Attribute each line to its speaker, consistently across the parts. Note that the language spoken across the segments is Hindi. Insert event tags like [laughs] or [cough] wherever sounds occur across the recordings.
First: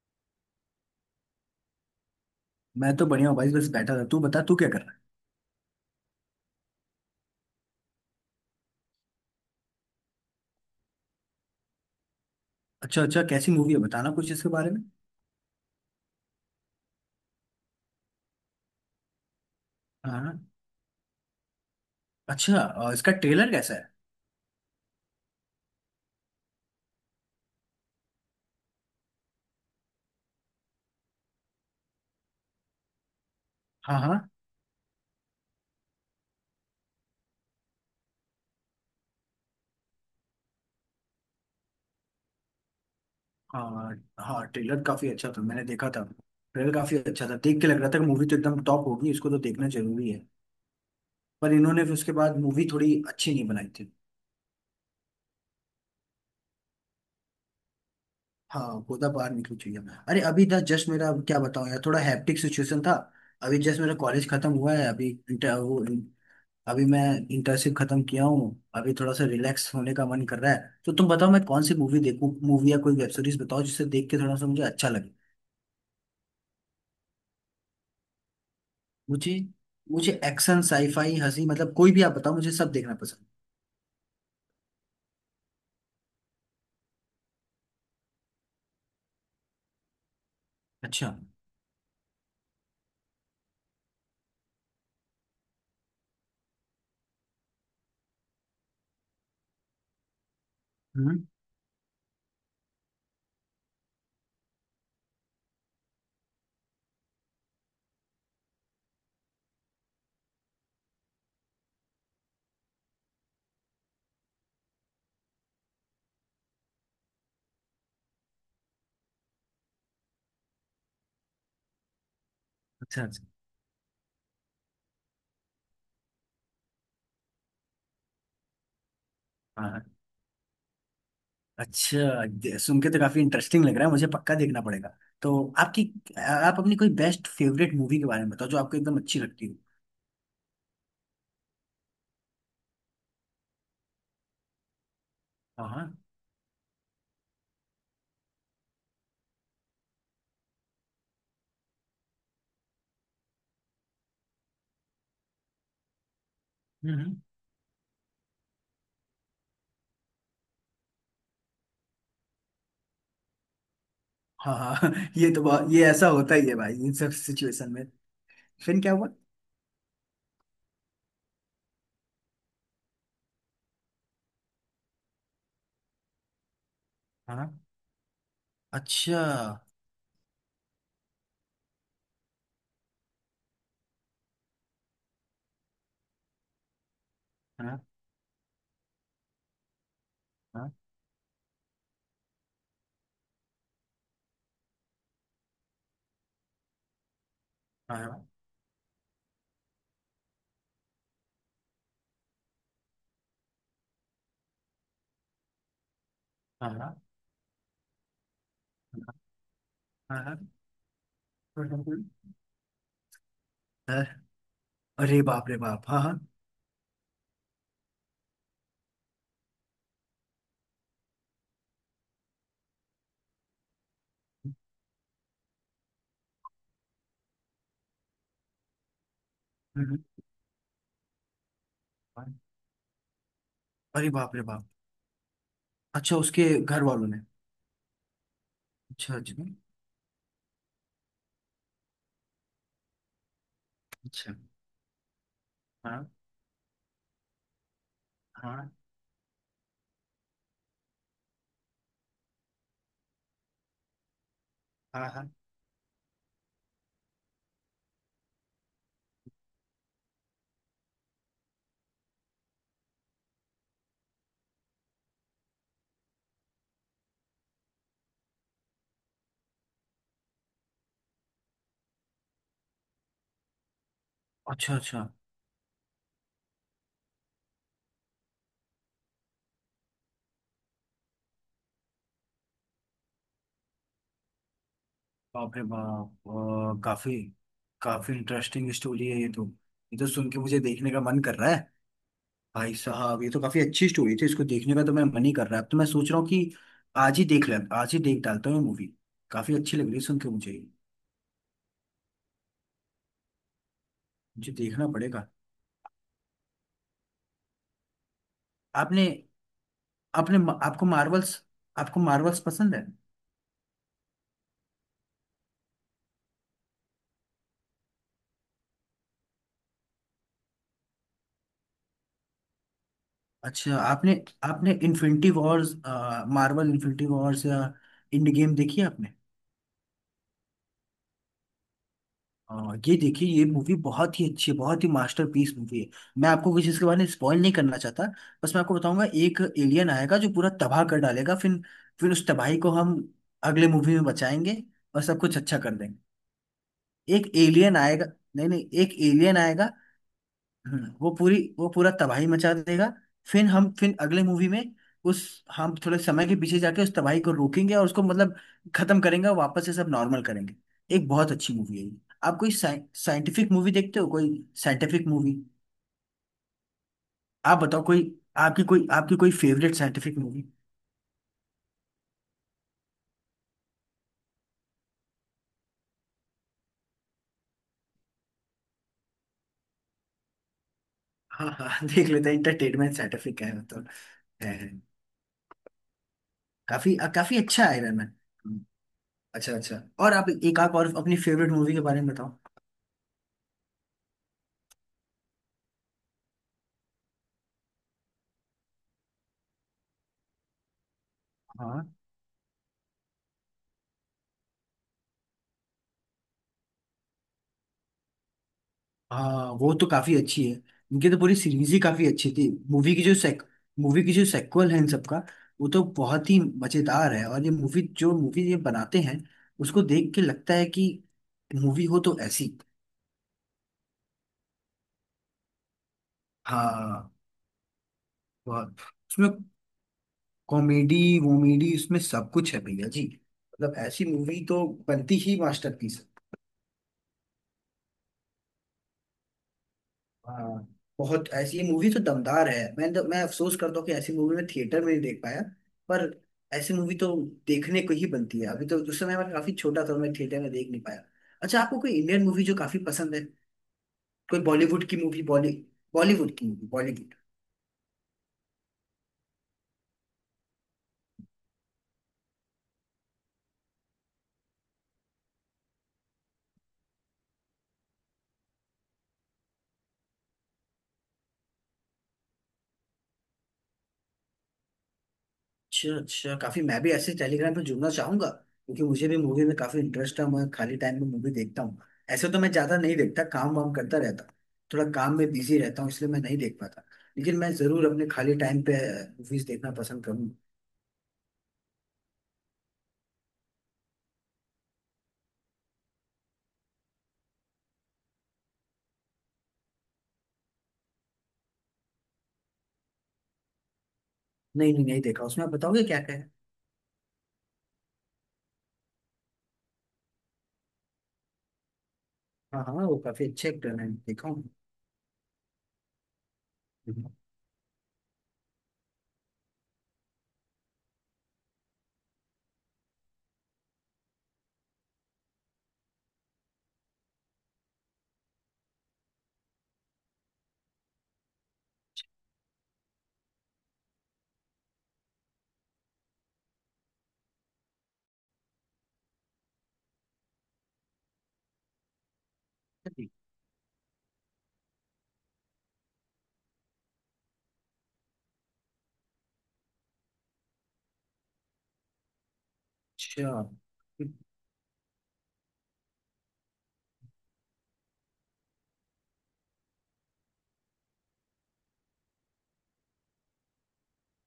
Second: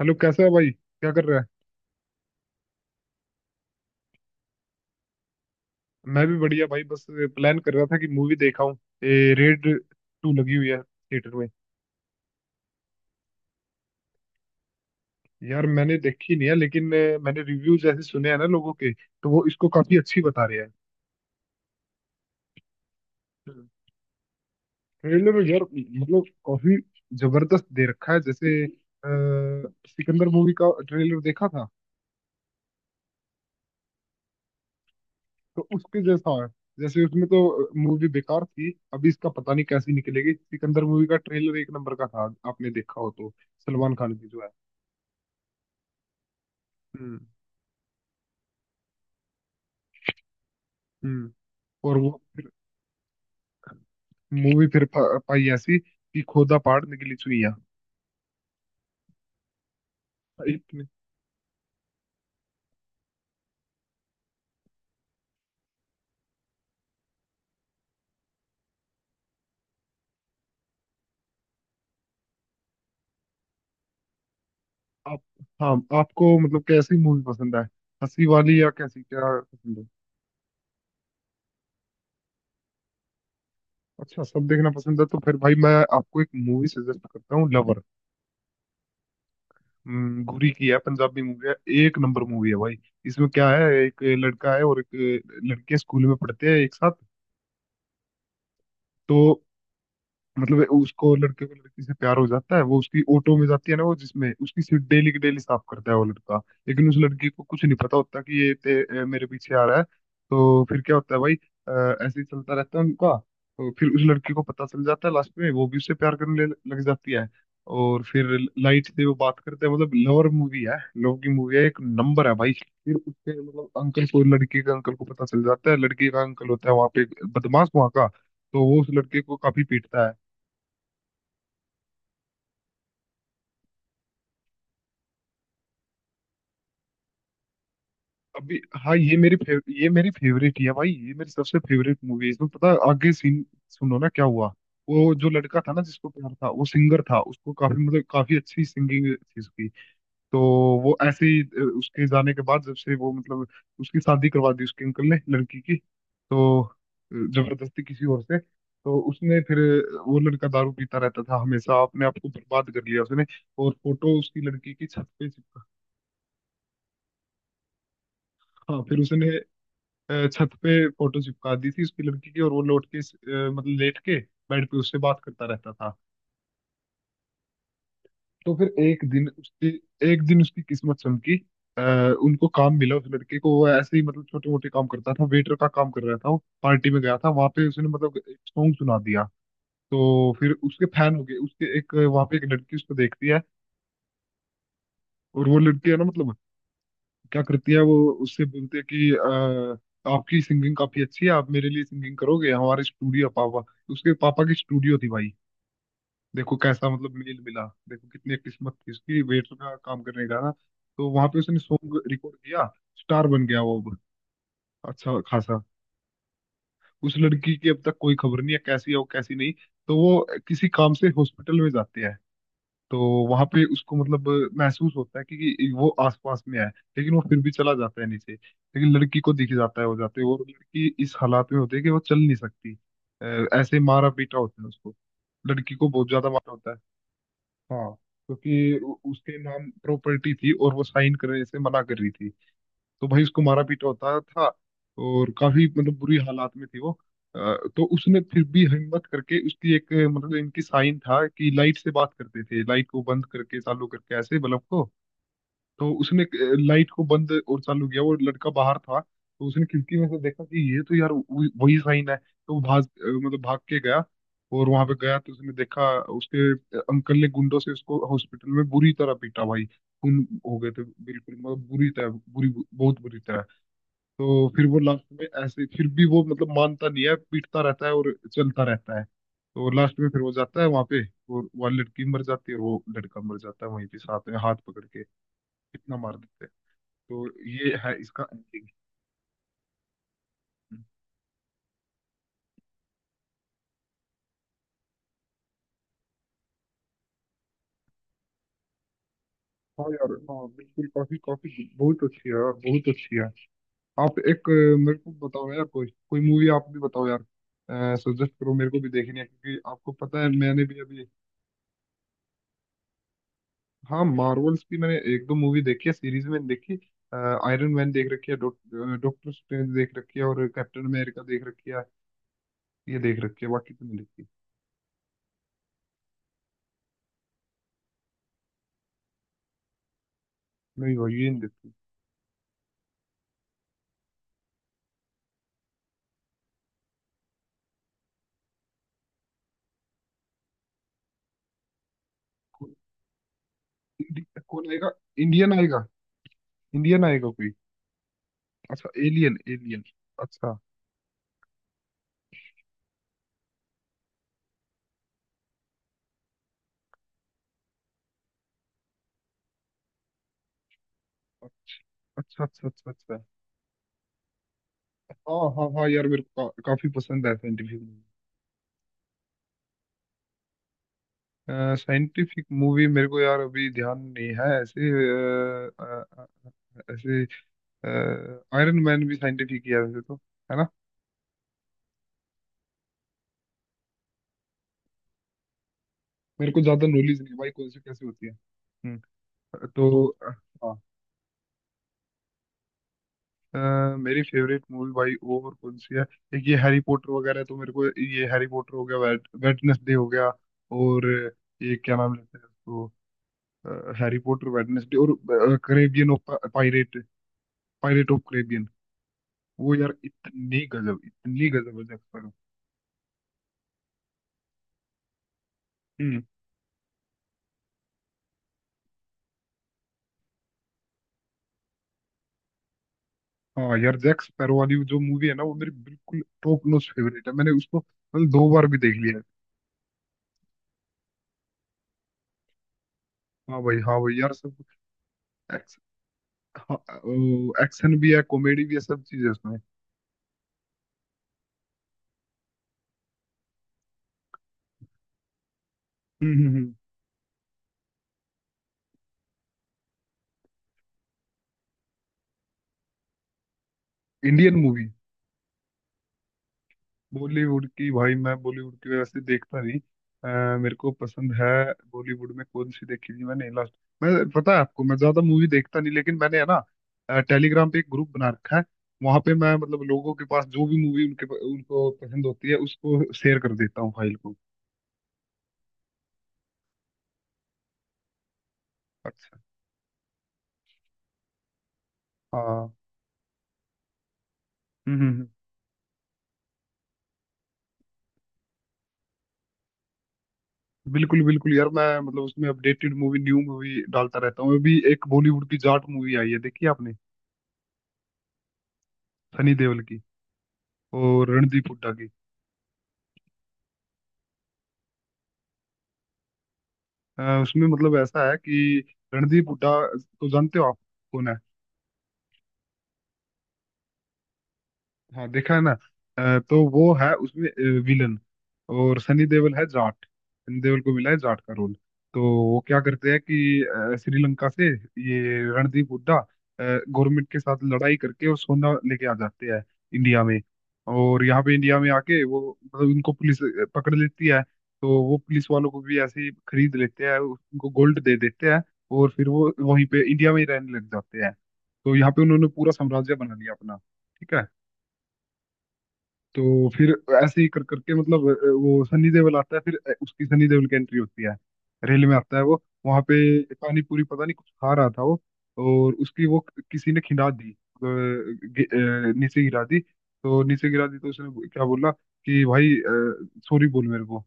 Speaker 1: हेलो कैसा है भाई, क्या कर रहा है।
Speaker 2: मैं तो बढ़िया हूँ भाई। बस बैठा था, तू बता तू क्या कर रहा है।
Speaker 1: मैं भी बढ़िया भाई, बस प्लान कर रहा था कि मूवी देखा हूँ। ये रेड टू लगी हुई है थिएटर में।
Speaker 2: अच्छा अच्छा, कैसी मूवी है बताना कुछ इसके बारे में।
Speaker 1: यार मैंने देखी नहीं है लेकिन मैंने रिव्यूज ऐसे सुने हैं ना लोगों के, तो वो इसको काफी अच्छी
Speaker 2: हाँ।
Speaker 1: बता रहे हैं।
Speaker 2: अच्छा, इसका ट्रेलर कैसा है।
Speaker 1: ट्रेलर यार मतलब काफी जबरदस्त दे रखा है, जैसे सिकंदर मूवी का ट्रेलर देखा था,
Speaker 2: हाँ हाँ।
Speaker 1: तो उसके जैसा है। जैसे उसमें तो मूवी बेकार थी, अभी इसका पता नहीं कैसी निकलेगी। सिकंदर मूवी का ट्रेलर एक नंबर का था, आपने देखा हो तो। सलमान
Speaker 2: हाँ
Speaker 1: खान की जो
Speaker 2: हाँ, ट्रेलर काफी अच्छा था मैंने देखा था। ट्रेलर काफी
Speaker 1: है।
Speaker 2: अच्छा था, देख के लग रहा था कि मूवी तो एकदम टॉप होगी, इसको तो देखना जरूरी है।
Speaker 1: हम्म।
Speaker 2: पर इन्होंने फिर
Speaker 1: और वो
Speaker 2: उसके बाद
Speaker 1: फिर
Speaker 2: मूवी थोड़ी अच्छी नहीं बनाई थी।
Speaker 1: मूवी फिर पाई ऐसी कि खोदा पहाड़ निकली चुइयां।
Speaker 2: हाँ, गोदा बाहर निकली चाहिए। अरे अभी था
Speaker 1: इतने
Speaker 2: जस्ट, मेरा क्या बताऊँ यार, थोड़ा हैप्टिक सिचुएशन था। अभी जस्ट मेरा कॉलेज खत्म हुआ है, अभी इंटर वो, अभी मैं इंटर्नशिप खत्म किया हूँ। अभी थोड़ा सा रिलैक्स होने का मन कर रहा है। तो तुम बताओ, मैं कौन सी मूवी देखूँ, मूवी या कोई वेब सीरीज बताओ जिसे देख के थोड़ा सा मुझे अच्छा लगे।
Speaker 1: आप। हाँ। आपको मतलब कैसी मूवी पसंद है, हंसी वाली या कैसी
Speaker 2: मुझे
Speaker 1: क्या पसंद है।
Speaker 2: मुझे एक्शन साईफाई हंसी, मतलब कोई भी आप बताओ, मुझे सब देखना पसंद
Speaker 1: अच्छा सब देखना पसंद है, तो फिर भाई मैं आपको एक मूवी सजेस्ट करता हूँ, लवर। घुरी की है,
Speaker 2: है। अच्छा।
Speaker 1: पंजाबी मूवी है। एक नंबर मूवी है भाई। इसमें क्या है, एक लड़का है और एक लड़की है, स्कूल में पढ़ते हैं एक साथ। तो मतलब उसको,
Speaker 2: हम्म।
Speaker 1: लड़के को लड़की से प्यार हो जाता है। वो उसकी ऑटो में जाती है ना, वो जिसमें उसकी सीट डेली की डेली साफ करता है वो लड़का। लेकिन उस लड़की को कुछ नहीं पता होता कि मेरे पीछे आ रहा है। तो फिर क्या होता है भाई, ऐसे ही चलता रहता है उनका। तो फिर उस लड़की को पता चल जाता है लास्ट में, वो भी उससे प्यार करने लग जाती है। और फिर लाइट से वो बात करते हैं, मतलब लवर मूवी है, लव की मूवी है, एक नंबर है भाई। फिर
Speaker 2: अच्छा अच्छा।
Speaker 1: उसके मतलब अंकल को, लड़की के अंकल को पता चल जाता है। लड़की का अंकल होता है वहां पे बदमाश वहां का, तो वो उस लड़के को काफी
Speaker 2: हाँ।
Speaker 1: पीटता है।
Speaker 2: अच्छा, सुन के तो काफी इंटरेस्टिंग लग रहा है, मुझे पक्का देखना पड़ेगा। तो आपकी आप अपनी कोई बेस्ट फेवरेट मूवी के बारे में बताओ जो
Speaker 1: अभी
Speaker 2: आपको
Speaker 1: हाँ,
Speaker 2: एकदम
Speaker 1: ये
Speaker 2: अच्छी लगती हो।
Speaker 1: ये मेरी फेवरेट ही है भाई, ये मेरी सबसे फेवरेट मूवी है। इसमें पता है आगे सीन, सुनो ना क्या हुआ। वो जो लड़का
Speaker 2: हाँ
Speaker 1: था ना
Speaker 2: हाँ।
Speaker 1: जिसको प्यार था, वो सिंगर था, उसको काफी मतलब काफी अच्छी सिंगिंग थी उसकी। तो वो ऐसे ही उसके जाने के बाद, जब से वो मतलब उसकी शादी करवा दी उसके अंकल ने लड़की की, तो
Speaker 2: हम्म हम्म।
Speaker 1: जबरदस्ती किसी और से, तो उसने फिर वो लड़का दारू पीता रहता था हमेशा, अपने आप को बर्बाद कर लिया उसने। और फोटो उसकी
Speaker 2: हाँ
Speaker 1: लड़की की
Speaker 2: हाँ।
Speaker 1: छत
Speaker 2: [laughs]
Speaker 1: पे
Speaker 2: ये तो
Speaker 1: चिपका।
Speaker 2: बहुत, ये ऐसा होता ही है भाई इन सब सिचुएशन में। फिर
Speaker 1: हाँ
Speaker 2: क्या
Speaker 1: फिर
Speaker 2: हुआ।
Speaker 1: उसने छत पे फोटो चिपका दी थी उसकी लड़की की, और वो लौट के मतलब लेट के बेड पे उससे बात करता रहता था।
Speaker 2: हाँ।
Speaker 1: तो फिर एक
Speaker 2: अच्छा।
Speaker 1: दिन उसकी, एक दिन उसकी किस्मत चमकी। अ, उनको काम मिला, उस लड़के को। वो ऐसे ही मतलब छोटे मोटे काम करता था, वेटर का काम कर रहा था, वो पार्टी में गया था वहां पे,
Speaker 2: हाँ
Speaker 1: उसने मतलब एक सॉन्ग सुना दिया। तो फिर
Speaker 2: हाँ।
Speaker 1: उसके फैन हो गए, उसके एक, वहां पे एक लड़की उसको देखती है। और वो लड़की है ना मतलब, क्या करती है वो,
Speaker 2: हाँ हाँ।
Speaker 1: उससे बोलते हैं कि आपकी सिंगिंग काफी अच्छी है, आप मेरे लिए सिंगिंग करोगे हमारे स्टूडियो, पापा, उसके पापा की स्टूडियो थी भाई। देखो
Speaker 2: हाँ
Speaker 1: कैसा
Speaker 2: हाँ।
Speaker 1: मतलब मेल मिला, देखो कितनी किस्मत थी उसकी, वेटर का काम
Speaker 2: हाँ,
Speaker 1: करने का
Speaker 2: हाँ।
Speaker 1: ना। तो वहां पे उसने सॉन्ग
Speaker 2: बिल्कुल।
Speaker 1: रिकॉर्ड किया, स्टार बन गया वो अब,
Speaker 2: हाँ।
Speaker 1: अच्छा
Speaker 2: अरे बाप रे
Speaker 1: खासा।
Speaker 2: बाप, हाँ हाँ।
Speaker 1: उस लड़की की अब तक कोई खबर नहीं है, कैसी है वो कैसी नहीं। तो वो किसी काम से हॉस्पिटल में जाते हैं, तो वहां पे उसको मतलब महसूस होता है कि वो आसपास में है। लेकिन वो फिर भी चला जाता है नीचे, लेकिन लड़की को दिख जाता है वो
Speaker 2: हम्म,
Speaker 1: जाते हुए, और लड़की इस हालात में होती है कि वो चल
Speaker 2: हम्म,
Speaker 1: नहीं सकती। अ, ऐसे मारा
Speaker 2: अरे बाप
Speaker 1: पीटा
Speaker 2: रे
Speaker 1: होता
Speaker 2: बाप।
Speaker 1: है उसको, लड़की को बहुत
Speaker 2: अच्छा
Speaker 1: ज्यादा
Speaker 2: उसके
Speaker 1: मारा होता है।
Speaker 2: घर वालों ने।
Speaker 1: हाँ, क्योंकि
Speaker 2: अच्छा अच्छा।
Speaker 1: उसके नाम प्रॉपर्टी थी और वो साइन करने से मना कर रही थी। तो भाई उसको मारा पीटा होता
Speaker 2: अच्छा।
Speaker 1: था, और काफी मतलब
Speaker 2: हाँ।
Speaker 1: बुरी हालात में थी वो। तो उसने फिर भी
Speaker 2: हाँ।
Speaker 1: हिम्मत करके, उसकी एक मतलब इनकी साइन था कि लाइट से बात करते थे, लाइट को बंद करके चालू करके ऐसे, बल्ब को।
Speaker 2: हाँ हाँ।
Speaker 1: तो उसने लाइट को बंद और चालू किया, वो लड़का बाहर था, तो उसने खिड़की में से देखा कि ये तो यार वही वही साइन है, तो वो मतलब भाग के गया। और वहां पे गया तो उसने देखा उसके अंकल ने गुंडों से उसको हॉस्पिटल में बुरी तरह पीटा भाई। खून हो गए थे बिल्कुल, मतलब बुरी तरह बुरी बहुत बुरी तरह। तो फिर
Speaker 2: अच्छा
Speaker 1: वो लास्ट
Speaker 2: अच्छा।
Speaker 1: में ऐसे, फिर भी वो मतलब मानता नहीं है, पीटता रहता है और चलता रहता है। तो लास्ट में फिर वो जाता है वहां पे, और वह लड़की मर जाती है और वो लड़का मर जाता है वहीं पे, साथ में हाथ पकड़ के।
Speaker 2: बाप रे
Speaker 1: इतना मार
Speaker 2: बाप।
Speaker 1: देते हैं।
Speaker 2: काफी।
Speaker 1: तो ये है
Speaker 2: काफी
Speaker 1: इसका एंडिंग।
Speaker 2: इंटरेस्टिंग स्टोरी है ये तो। ये तो सुन के मुझे देखने का मन कर रहा है। भाई साहब ये तो काफी अच्छी स्टोरी थी, इसको देखने का तो मैं मन ही कर रहा है। अब तो मैं सोच रहा हूँ कि आज ही देख ले, आज ही देख डालता हूँ मूवी। काफी अच्छी लग
Speaker 1: हाँ
Speaker 2: रही है
Speaker 1: यार,
Speaker 2: सुन के
Speaker 1: हाँ
Speaker 2: मुझे ये।
Speaker 1: बिल्कुल, काफी काफी बहुत अच्छी है यार, बहुत अच्छी है। आप एक
Speaker 2: मुझे देखना
Speaker 1: मेरे को
Speaker 2: पड़ेगा।
Speaker 1: बताओ यार, कोई कोई मूवी आप भी बताओ यार, सजेस्ट करो, मेरे को भी
Speaker 2: आपने
Speaker 1: देखनी है, क्योंकि आपको पता है
Speaker 2: आपने
Speaker 1: मैंने भी
Speaker 2: आपको
Speaker 1: अभी।
Speaker 2: मार्वल्स पसंद है।
Speaker 1: हाँ, मार्वल्स की मैंने एक दो मूवी देखी है, सीरीज में देखी। आयरन मैन देख रखी है, डॉक्टर स्ट्रेंज देख रखी है, और कैप्टन अमेरिका देख रखी है, ये देख रखी है, बाकी
Speaker 2: अच्छा
Speaker 1: तो नहीं
Speaker 2: आपने
Speaker 1: देखी।
Speaker 2: आपने infinity wars Marvel infinity wars या इंड गेम देखी है आपने।
Speaker 1: नहीं भाई, ये नहीं देखी।
Speaker 2: हाँ, ये देखिए, ये मूवी बहुत ही अच्छी है, बहुत ही मास्टरपीस मूवी है। मैं आपको कुछ इसके बारे में स्पॉइल नहीं करना चाहता। बस मैं आपको बताऊंगा, एक एलियन आएगा जो पूरा तबाह कर डालेगा, फिर उस तबाही को
Speaker 1: कौन।
Speaker 2: हम अगले मूवी में
Speaker 1: इंडि-
Speaker 2: बचाएंगे
Speaker 1: कौन आएगा।
Speaker 2: और सब कुछ
Speaker 1: इंडियन
Speaker 2: अच्छा कर
Speaker 1: आएगा,
Speaker 2: देंगे।
Speaker 1: इंडियन
Speaker 2: एक
Speaker 1: आएगा कोई।
Speaker 2: एलियन आएगा। नहीं नहीं,
Speaker 1: अच्छा,
Speaker 2: एक
Speaker 1: एलियन
Speaker 2: एलियन आएगा।
Speaker 1: एलियन, अच्छा
Speaker 2: वो पूरा तबाही मचा देगा। फिर हम फिर अगले मूवी में उस हम थोड़े समय के पीछे जाके उस तबाही को रोकेंगे और उसको मतलब खत्म करेंगे और वापस से सब नॉर्मल करेंगे। एक बहुत अच्छी मूवी है ये। आप
Speaker 1: अच्छा।
Speaker 2: कोई
Speaker 1: अच्छा अच्छा, अच्छा
Speaker 2: साइंटिफिक मूवी देखते हो, कोई साइंटिफिक मूवी।
Speaker 1: हाँ हाँ हाँ यार, मेरे को काफी पसंद है
Speaker 2: आप
Speaker 1: साइंटिफिक
Speaker 2: बताओ कोई,
Speaker 1: मूवी।
Speaker 2: आपकी कोई favourite scientific movie.
Speaker 1: Scientific movie मेरे को यार अभी ध्यान नहीं है ऐसे, ऐसे आयरन मैन भी साइंटिफिक ही है वैसे तो, है ना।
Speaker 2: हाँ हाँ। [laughs] देख लेते हैं, इंटरटेनमेंट साइंटिफिक है मतलब। है है।
Speaker 1: मेरे को ज्यादा नॉलेज नहीं है
Speaker 2: काफी
Speaker 1: भाई,
Speaker 2: अच्छा है
Speaker 1: कौन सी
Speaker 2: आयरन
Speaker 1: कैसे होती है।
Speaker 2: मैन।
Speaker 1: हम्म।
Speaker 2: अच्छा अच्छा।
Speaker 1: तो
Speaker 2: और आप
Speaker 1: हाँ,
Speaker 2: और अपनी फेवरेट मूवी के बारे में बताओ।
Speaker 1: मेरी फेवरेट मूवी भाई वो और कौन सी है, एक ये हैरी पॉटर वगैरह, तो मेरे को ये हैरी पॉटर हो गया, वेटनेसडे हो गया, और ये
Speaker 2: हाँ
Speaker 1: क्या नाम लेते हैं उसको, हैरी पॉटर, वेटनेसडे, और Caribbean of pirate, pirate of Caribbean.
Speaker 2: हाँ वो
Speaker 1: वो
Speaker 2: तो
Speaker 1: यार
Speaker 2: काफी अच्छी है।
Speaker 1: इतनी गजब,
Speaker 2: इनकी तो पूरी
Speaker 1: इतनी
Speaker 2: सीरीज
Speaker 1: गजब
Speaker 2: ही
Speaker 1: है जैक
Speaker 2: काफी अच्छी
Speaker 1: स्पैरो।
Speaker 2: थी, मूवी की जो सेक्वल है इन सबका वो तो
Speaker 1: हम्म।
Speaker 2: बहुत ही मजेदार है। और ये मूवी जो मूवी ये बनाते हैं उसको देख के लगता है कि मूवी हो तो ऐसी।
Speaker 1: हाँ यार, जैक स्पैरो वाली जो मूवी है ना, वो मेरी बिल्कुल टॉप नॉच
Speaker 2: हाँ।
Speaker 1: फेवरेट है, मैंने उसको मतलब दो बार
Speaker 2: बहुत।
Speaker 1: भी देख लिया है।
Speaker 2: उसमें कॉमेडी वोमेडी, उसमें सब कुछ है भैया जी।
Speaker 1: हाँ
Speaker 2: मतलब
Speaker 1: भाई, हाँ
Speaker 2: ऐसी
Speaker 1: भाई यार।
Speaker 2: मूवी तो बनती ही
Speaker 1: सब
Speaker 2: मास्टरपीस।
Speaker 1: हाँ, वो एक्शन भी है, कॉमेडी भी है, सब चीज है उसमें।
Speaker 2: हाँ बहुत, ऐसी मूवी तो दमदार है। मैं अफसोस करता हूँ कि ऐसी मूवी मैं थिएटर में नहीं देख पाया। पर
Speaker 1: हम्म।
Speaker 2: ऐसी मूवी तो देखने को ही बनती है, अभी तो उस समय मैं काफी छोटा था और मैं थिएटर में देख नहीं पाया। अच्छा, आपको कोई इंडियन मूवी जो काफी पसंद है, कोई
Speaker 1: इंडियन
Speaker 2: बॉलीवुड
Speaker 1: मूवी।
Speaker 2: की मूवी बॉली बॉलीवुड की मूवी बॉलीवुड।
Speaker 1: बॉलीवुड की भाई, मैं बॉलीवुड की वैसे देखता नहीं। मेरे को पसंद है बॉलीवुड में कौन सी देखी थी मैंने लास्ट। मैं पता है आपको मैं ज्यादा मूवी देखता नहीं, लेकिन मैंने है ना टेलीग्राम पे एक ग्रुप बना रखा है, वहां पे मैं मतलब लोगों के पास जो भी मूवी उनके, उनको पसंद होती है उसको शेयर कर देता हूँ, फाइल को।
Speaker 2: अच्छा अच्छा, काफी मैं भी ऐसे टेलीग्राम पे जुड़ना चाहूंगा क्योंकि मुझे भी
Speaker 1: अच्छा।
Speaker 2: मूवी में काफी इंटरेस्ट है, मैं खाली टाइम में मूवी देखता हूँ। ऐसे तो मैं
Speaker 1: हाँ।
Speaker 2: ज्यादा नहीं देखता, काम वाम करता रहता हूँ। थोड़ा काम
Speaker 1: हम्म।
Speaker 2: में बिजी रहता हूँ इसलिए मैं नहीं देख पाता। लेकिन मैं जरूर अपने खाली टाइम पे मूवीज देखना पसंद करूंगा।
Speaker 1: बिल्कुल बिल्कुल यार, मैं मतलब उसमें अपडेटेड मूवी न्यू मूवी डालता रहता हूँ। अभी एक बॉलीवुड की जाट मूवी आई है, देखी आपने, सनी देओल की और रणदीप हुड्डा की।
Speaker 2: नहीं नहीं नहीं देखा, उसमें आप बताओगे क्या क्या है।
Speaker 1: उसमें मतलब ऐसा है कि रणदीप हुड्डा तो जानते हो आप कौन है।
Speaker 2: हाँ हाँ, वो काफी अच्छे एक्टर हैं, देखा हूँ।
Speaker 1: हाँ देखा है ना। तो वो है उसमें विलन, और सनी देओल है जाट, सनी देओल को मिला है जाट का रोल। तो वो क्या करते हैं कि श्रीलंका से ये रणदीप हुड्डा गवर्नमेंट के साथ लड़ाई करके और सोना लेके आ जाते हैं इंडिया में। और यहाँ पे इंडिया में आके, वो मतलब उनको पुलिस पकड़ लेती है, तो वो पुलिस वालों को भी ऐसे ही खरीद लेते हैं, उनको गोल्ड दे देते हैं। और फिर वो वहीं पे इंडिया में ही रहने लग जाते हैं। तो यहाँ पे उन्होंने पूरा साम्राज्य बना लिया अपना। ठीक है। तो फिर ऐसे ही कर करके मतलब वो सनी देओल आता है, फिर उसकी सनी देओल की एंट्री होती है। रेल में आता है वो वहां
Speaker 2: अच्छा।
Speaker 1: पे, पानी पूरी पता नहीं कुछ खा रहा था वो, और उसकी वो किसी ने खिंडा दी, नीचे गिरा दी। तो नीचे गिरा दी, तो उसने क्या बोला कि भाई, सॉरी बोल मेरे को।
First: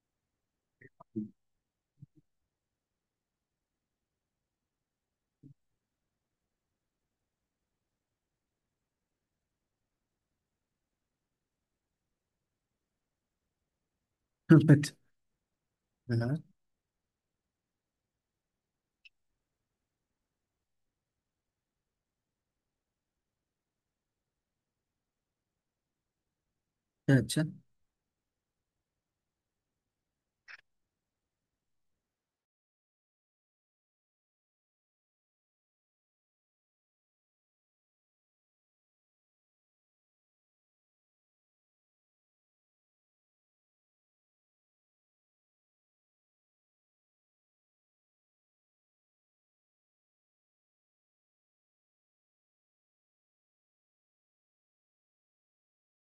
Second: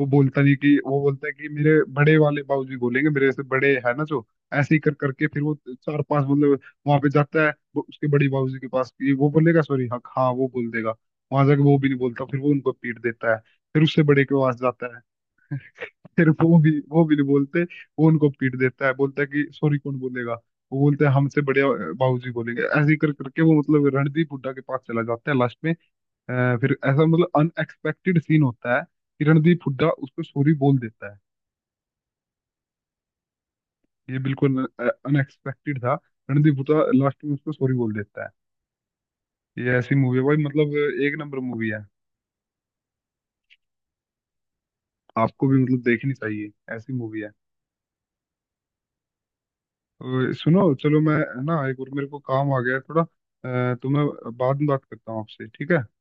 Speaker 1: वो बोलता नहीं, कि वो बोलता है कि मेरे बड़े वाले बाबूजी बोलेंगे, मेरे से बड़े है ना जो। ऐसे ही कर करके फिर वो चार पांच मतलब वहां पे जाता है, वो उसके बड़ी बाबूजी के पास, कि वो बोलेगा सॉरी, हाँ हाँ वो बोल देगा। वहां जाके वो भी नहीं बोलता, फिर वो उनको पीट देता है। फिर उससे बड़े के पास
Speaker 2: [laughs]
Speaker 1: जाता है। फिर
Speaker 2: हाँ।
Speaker 1: वो भी नहीं बोलते, वो उनको पीट देता है, बोलता है कि सॉरी कौन बोलेगा। वो बोलते हैं हमसे बड़े बाबूजी बोलेंगे। ऐसे ही कर करके वो मतलब रणदीप हुड्डा के पास चला जाता है लास्ट में। फिर ऐसा मतलब
Speaker 2: अच्छा।
Speaker 1: अनएक्सपेक्टेड सीन होता है कि रणदीप हुड्डा उसको सॉरी बोल देता है। ये बिल्कुल अनएक्सपेक्टेड था, रणदीप हुड्डा लास्ट में उसको सॉरी बोल देता है। ये ऐसी मूवी है भाई, मतलब एक नंबर मूवी है, आपको भी मतलब देखनी चाहिए, ऐसी मूवी है। और सुनो चलो मैं है ना, एक और मेरे को काम आ गया है थोड़ा, तो मैं बाद में बात करता हूँ आपसे, ठीक है।